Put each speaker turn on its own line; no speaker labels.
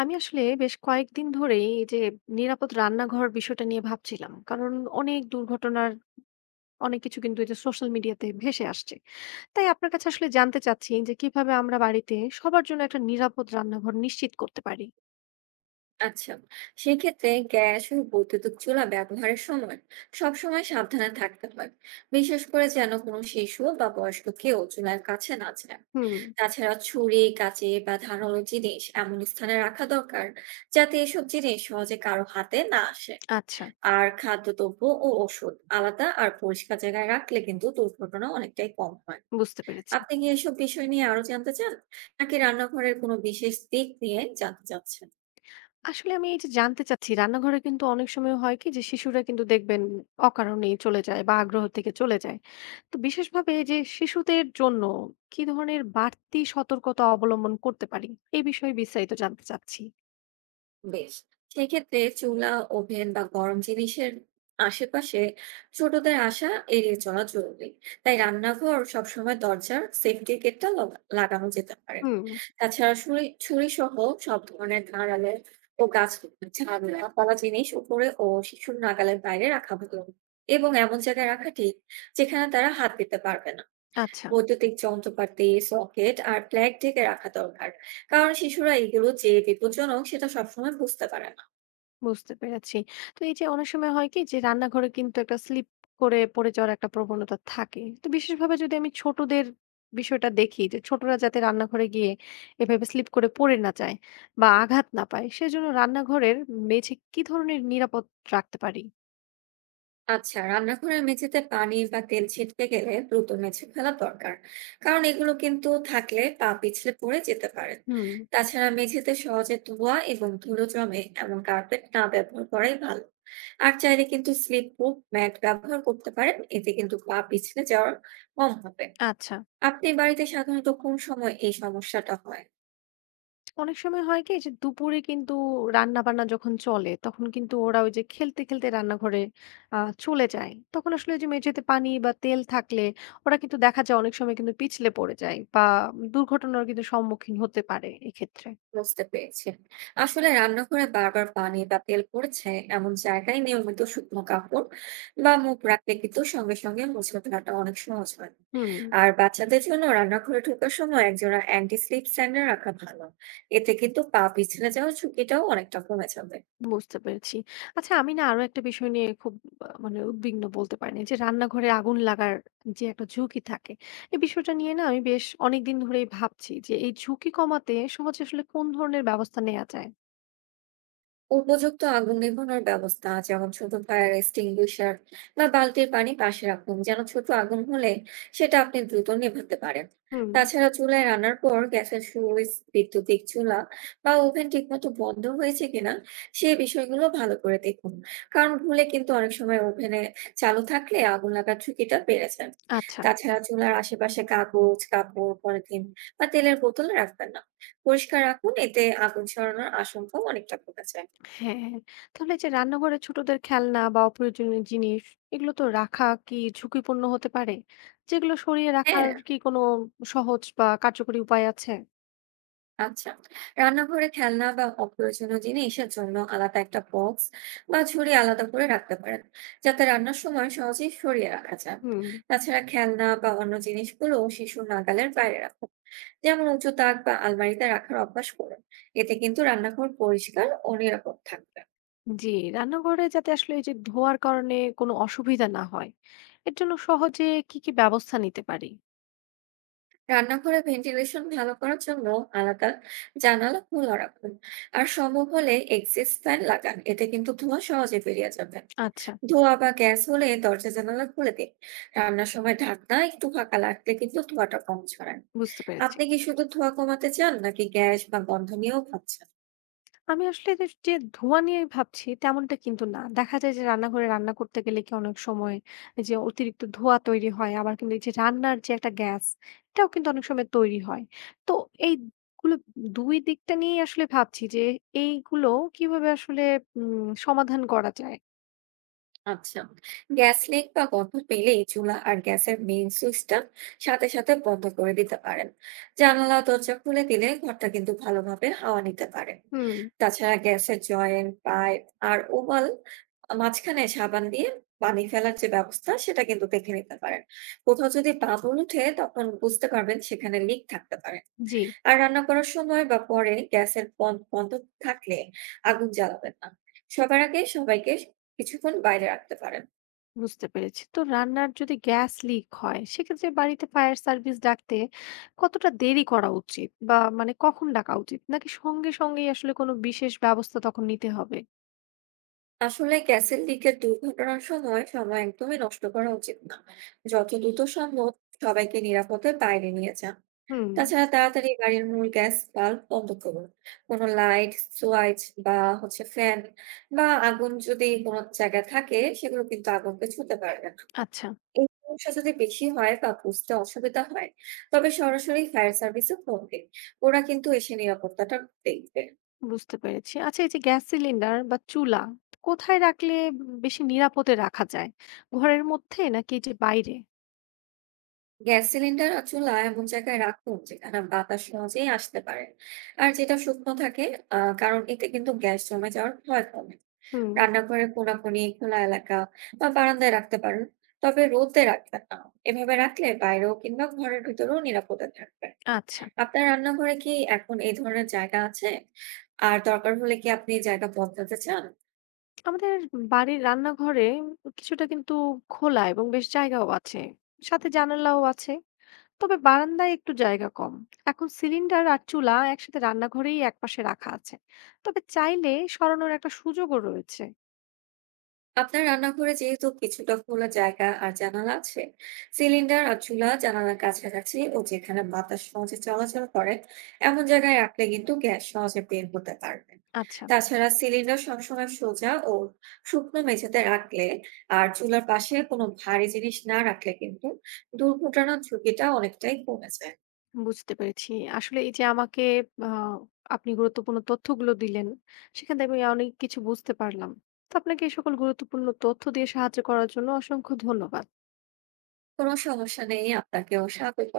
আমি আসলে বেশ কয়েকদিন ধরেই এই যে নিরাপদ রান্নাঘর বিষয়টা নিয়ে ভাবছিলাম। কারণ অনেক দুর্ঘটনার অনেক কিছু কিন্তু এই যে সোশ্যাল মিডিয়াতে ভেসে আসছে। তাই আপনার কাছে আসলে জানতে চাচ্ছি যে কিভাবে আমরা বাড়িতে সবার জন্য একটা নিরাপদ রান্নাঘর নিশ্চিত করতে পারি?
আচ্ছা, সেক্ষেত্রে গ্যাস ও বৈদ্যুতিক চুলা ব্যবহারের সময় সবসময় সাবধানে থাকতে হয়। বিশেষ করে যেন কোনো শিশু বা বয়স্ক কেউ চুলার কাছে না যায়।
হুম,
তাছাড়া ছুরি কাঁচি বা ধারালো জিনিস এমন স্থানে রাখা দরকার, যাতে এসব জিনিস সহজে কারো হাতে না আসে।
আচ্ছা,
আর খাদ্যদ্রব্য ও ওষুধ আলাদা আর পরিষ্কার জায়গায় রাখলে কিন্তু দুর্ঘটনা অনেকটাই কম হয়।
বুঝতে পেরেছি।
আপনি কি এসব বিষয় নিয়ে আরো জানতে চান, নাকি রান্নাঘরের কোনো বিশেষ দিক নিয়ে জানতে চাচ্ছেন?
আসলে আমি এই যে জানতে চাচ্ছি রান্নাঘরে কিন্তু অনেক সময় হয় কি যে শিশুরা কিন্তু দেখবেন অকারণেই চলে যায় বা আগ্রহ থেকে চলে যায়। তো বিশেষভাবে এই যে শিশুদের জন্য কি ধরনের বাড়তি সতর্কতা অবলম্বন করতে পারি, এই বিষয়ে বিস্তারিত জানতে চাচ্ছি।
বেশ, সেক্ষেত্রে চুলা, ওভেন বা গরম জিনিসের আশেপাশে ছোটদের আসা এড়িয়ে চলা জরুরি। তাই রান্নাঘর সবসময় দরজার সেফটি গেটটা লাগানো যেতে পারে।
হুম,
তাছাড়া ছুরি ছুরি সহ সব ধরনের ধারালো ও গাছ, ঝাড়ু, পালা জিনিস উপরে ও শিশুর নাগালের বাইরে রাখা ভালো। এবং এমন জায়গায় রাখা ঠিক, যেখানে তারা হাত দিতে পারবে না।
আচ্ছা,
বৈদ্যুতিক যন্ত্রপাতি, সকেট আর প্লাগ ঢেকে রাখা দরকার। কারণ শিশুরা এগুলো যে বিপজ্জনক সেটা সবসময় বুঝতে পারে না।
বুঝতে পেরেছি। তো এই যে অনেক সময় হয় কি যে রান্নাঘরে কিন্তু একটা স্লিপ করে পড়ে যাওয়ার একটা প্রবণতা থাকে। তো বিশেষভাবে যদি আমি ছোটদের বিষয়টা দেখি যে ছোটরা যাতে রান্নাঘরে গিয়ে এভাবে স্লিপ করে পড়ে না যায় বা আঘাত না পায়, সেজন্য রান্নাঘরের মেঝে কি ধরনের নিরাপদ রাখতে পারি?
আচ্ছা, রান্নাঘরের মেঝেতে পানি বা তেল ছিটকে গেলে দ্রুত মুছে ফেলা দরকার। কারণ এগুলো কিন্তু থাকলে পা পিছলে পড়ে যেতে পারে।
হুম,
তাছাড়া মেঝেতে সহজে ধোয়া এবং ধুলো জমে এমন কার্পেট না ব্যবহার করাই ভালো। আর চাইলে কিন্তু স্লিপ প্রুফ ম্যাট ব্যবহার করতে পারেন। এতে কিন্তু পা পিছলে যাওয়ার কম হবে।
আচ্ছা।
আপনি বাড়িতে সাধারণত কোন সময় এই সমস্যাটা হয়?
অনেক সময় হয় কি? যে দুপুরে কিন্তু রান্নাবান্না যখন চলে, তখন কিন্তু ওরা ওই যে খেলতে, খেলতে রান্নাঘরে আ চলে যায়। তখন আসলে ওই যে মেঝেতে পানি বা তেল থাকলে ওরা কিন্তু দেখা যায় অনেক সময় কিন্তু পিছলে পড়ে যায় বা দুর্ঘটনার কিন্তু সম্মুখীন হতে পারে এক্ষেত্রে।
বুঝতে পেরেছি। আসলে রান্নাঘরে বারবার পানি বা তেল পড়েছে এমন জায়গায় নিয়মিত শুকনো কাপড় বা মুখ রাখলে কিন্তু সঙ্গে সঙ্গে মুছে ফেলাটা অনেক সহজ হয়।
হুম,
আর বাচ্চাদের জন্য রান্নাঘরে ঢোকার সময় একজোড়া অ্যান্টি স্লিপ স্যান্ডেল রাখা ভালো। এতে কিন্তু পা পিছলে যাওয়ার ঝুঁকিটাও অনেকটা কমে যাবে।
বুঝতে পেরেছি। আচ্ছা, আমি না আরো একটা বিষয় নিয়ে খুব মানে উদ্বিগ্ন বলতে পারেন যে রান্নাঘরে আগুন লাগার যে একটা ঝুঁকি থাকে। এই বিষয়টা নিয়ে না আমি বেশ অনেকদিন ধরেই ভাবছি যে এই ঝুঁকি কমাতে সহজে আসলে কোন ধরনের ব্যবস্থা নেয়া যায়?
উপযুক্ত আগুন নেভানোর ব্যবস্থা, যেমন ছোট ফায়ার এক্সটিংগুইশার বা বালতির পানি পাশে রাখুন, যেন ছোট আগুন হলে সেটা আপনি দ্রুত নেভাতে পারেন।
হুম।
তাছাড়া চুলায় রান্নার পর গ্যাসের সুইচ, বৈদ্যুতিক চুলা বা ওভেন ঠিকমতো বন্ধ হয়েছে কিনা সেই বিষয়গুলো ভালো করে দেখুন। কারণ ভুলে কিন্তু অনেক সময় ওভেনে চালু থাকলে আগুন লাগার ঝুঁকিটা বেড়ে যায়।
আচ্ছা।
তাছাড়া চুলার আশেপাশে কাগজ, কাপড়, পলিথিন বা তেলের বোতল রাখবেন না। পরিষ্কার রাখুন, এতে আগুন ছড়ানোর আশঙ্কাও অনেকটা কমে যায়।
হ্যাঁ, হ্যাঁ। হ্যাঁ। তাহলে এই যে রান্নাঘরে ছোটদের খেলনা বা অপ্রয়োজনীয় জিনিস, এগুলো তো রাখা কি ঝুঁকিপূর্ণ হতে পারে? যেগুলো সরিয়ে রাখার
হ্যাঁ,
কি কোনো সহজ বা কার্যকরী উপায় আছে?
আচ্ছা। রান্নাঘরে খেলনা বা অপ্রয়োজনীয় জিনিসের জন্য আলাদা একটা বক্স বা ঝুড়ি আলাদা করে রাখতে পারেন, যাতে রান্নার সময় সহজেই সরিয়ে রাখা যায়।
হুম,
তাছাড়া খেলনা বা অন্য জিনিসগুলো শিশুর নাগালের বাইরে রাখুন। যেমন উঁচু তাক বা আলমারিতে রাখার অভ্যাস করুন। এতে কিন্তু রান্নাঘর পরিষ্কার ও নিরাপদ থাকবে।
জি। রান্নাঘরে যাতে আসলে এই যে ধোয়ার কারণে কোনো অসুবিধা না হয়, এর জন্য সহজে কি, কি ব্যবস্থা নিতে পারি?
রান্নাঘরে ভেন্টিলেশন ভালো করার জন্য আলাদা জানালা খোলা রাখুন। আর সম্ভব হলে এক্সস্ট ফ্যান লাগান। এতে কিন্তু ধোঁয়া সহজে বেরিয়ে যাবে।
আচ্ছা,
ধোঁয়া বা গ্যাস হলে দরজা জানালা খুলে দিন। রান্নার সময় ঢাকনা একটু ফাঁকা রাখলে কিন্তু ধোঁয়াটা কম ছড়ায়।
বুঝতে পেরেছি।
আপনি কি শুধু ধোঁয়া কমাতে চান, নাকি গ্যাস বা গন্ধ নিয়েও ভাবছেন?
আমি আসলে এদের যে ধোঁয়া নিয়ে ভাবছি তেমনটা কিন্তু না। দেখা যায় যে রান্নাঘরে রান্না করতে গেলে কি অনেক সময় এই যে অতিরিক্ত ধোঁয়া তৈরি হয়। আবার কিন্তু এই যে রান্নার যে একটা গ্যাস, এটাও কিন্তু অনেক সময় তৈরি হয়। তো এইগুলো ২ দিকটা নিয়েই আসলে ভাবছি যে এইগুলো কিভাবে আসলে সমাধান করা যায়?
আচ্ছা, গ্যাস লিক বা গন্ধ পেলেই চুলা আর গ্যাসের মেইন সুইচটা সাথে সাথে বন্ধ করে দিতে পারেন। জানালা দরজা খুলে দিলে ঘরটা কিন্তু ভালোভাবে হাওয়া নিতে পারে।
হুম,
তাছাড়া গ্যাসের জয়েন্ট পাইপ আর ওভাল মাঝখানে সাবান দিয়ে পানি ফেলার যে ব্যবস্থা সেটা কিন্তু দেখে নিতে পারেন। কোথাও যদি বাবুল উঠে তখন বুঝতে পারবেন সেখানে লিক থাকতে পারে।
জি।
আর রান্না করার সময় বা পরে গ্যাসের বন্ধ থাকলে আগুন জ্বালাবেন না। সবার আগে সবাইকে কিছুক্ষণ বাইরে রাখতে পারেন।
বুঝতে পেরেছি। তো রান্নার যদি গ্যাস লিক হয় সেক্ষেত্রে বাড়িতে ফায়ার সার্ভিস ডাকতে কতটা দেরি করা উচিত? বা মানে কখন ডাকা উচিত? নাকি সঙ্গে, সঙ্গেই আসলে কোনো বিশেষ ব্যবস্থা তখন নিতে হবে?
আসলে গ্যাসের লিকের দুর্ঘটনার সময় সময় একদমই নষ্ট করা উচিত না। যত দ্রুত সম্ভব সবাইকে নিরাপদে বাইরে নিয়ে যান।
হুম,
তাছাড়া তাড়াতাড়ি বাড়ির মূল গ্যাস বাল্ব বন্ধ করুন। কোনো লাইট, সুইচ বা হচ্ছে ফ্যান বা আগুন যদি কোনো জায়গায় থাকে সেগুলো কিন্তু আগুনকে ছুঁতে পারবে না।
আচ্ছা,
এই সমস্যা যদি বেশি হয় বা বুঝতে অসুবিধা হয়, তবে সরাসরি ফায়ার সার্ভিসে ফোন দিন। ওরা কিন্তু এসে নিরাপত্তাটা দেখবে।
বুঝতে পেরেছি। আচ্ছা, এই যে গ্যাস সিলিন্ডার বা চুলা কোথায় রাখলে বেশি নিরাপদে রাখা যায়? ঘরের মধ্যে নাকি এই যে বাইরে?
গ্যাস সিলিন্ডার আর চুলা এমন জায়গায় রাখুন, যেখানে বাতাস সহজেই আসতে পারে আর যেটা শুকনো থাকে। কারণ এতে কিন্তু গ্যাস জমে যাওয়ার ভয় কমে।
হুম,
রান্নাঘরে কোনাকুনি খোলা এলাকা বা বারান্দায় রাখতে পারেন, তবে রোদে রাখবেন না। এভাবে রাখলে বাইরেও কিংবা ঘরের ভিতরেও নিরাপদে থাকবে।
আচ্ছা।
আপনার রান্নাঘরে কি এখন এই ধরনের জায়গা আছে, আর দরকার হলে কি আপনি জায়গা বদলাতে চান?
আমাদের বাড়ির রান্নাঘরে কিছুটা কিন্তু খোলা এবং বেশ জায়গাও আছে। সাথে জানালাও আছে। তবে বারান্দায় একটু জায়গা কম। এখন সিলিন্ডার আর চুলা একসাথে রান্নাঘরেই একপাশে রাখা আছে, তবে চাইলে সরানোর একটা সুযোগও রয়েছে।
আপনার রান্নাঘরে যেহেতু কিছুটা খোলা জায়গা আর জানালা আছে, সিলিন্ডার আর চুলা জানালার কাছাকাছি ও যেখানে বাতাস সহজে চলাচল করে এমন জায়গায় রাখলে কিন্তু গ্যাস সহজে বের হতে পারবে।
আচ্ছা,
তাছাড়া সিলিন্ডার সবসময় সোজা ও শুকনো মেঝেতে রাখলে আর চুলার পাশে কোনো ভারী জিনিস না রাখলে কিন্তু দুর্ঘটনার ঝুঁকিটা অনেকটাই কমে যায়।
বুঝতে পেরেছি। আসলে এই যে আমাকে আহ, আপনি গুরুত্বপূর্ণ তথ্যগুলো দিলেন, সেখান থেকে আমি অনেক কিছু বুঝতে পারলাম। তো আপনাকে এই সকল গুরুত্বপূর্ণ তথ্য দিয়ে সাহায্য করার জন্য অসংখ্য ধন্যবাদ।
কোনো সমস্যা নেই, আপনাকেও স্বাগত।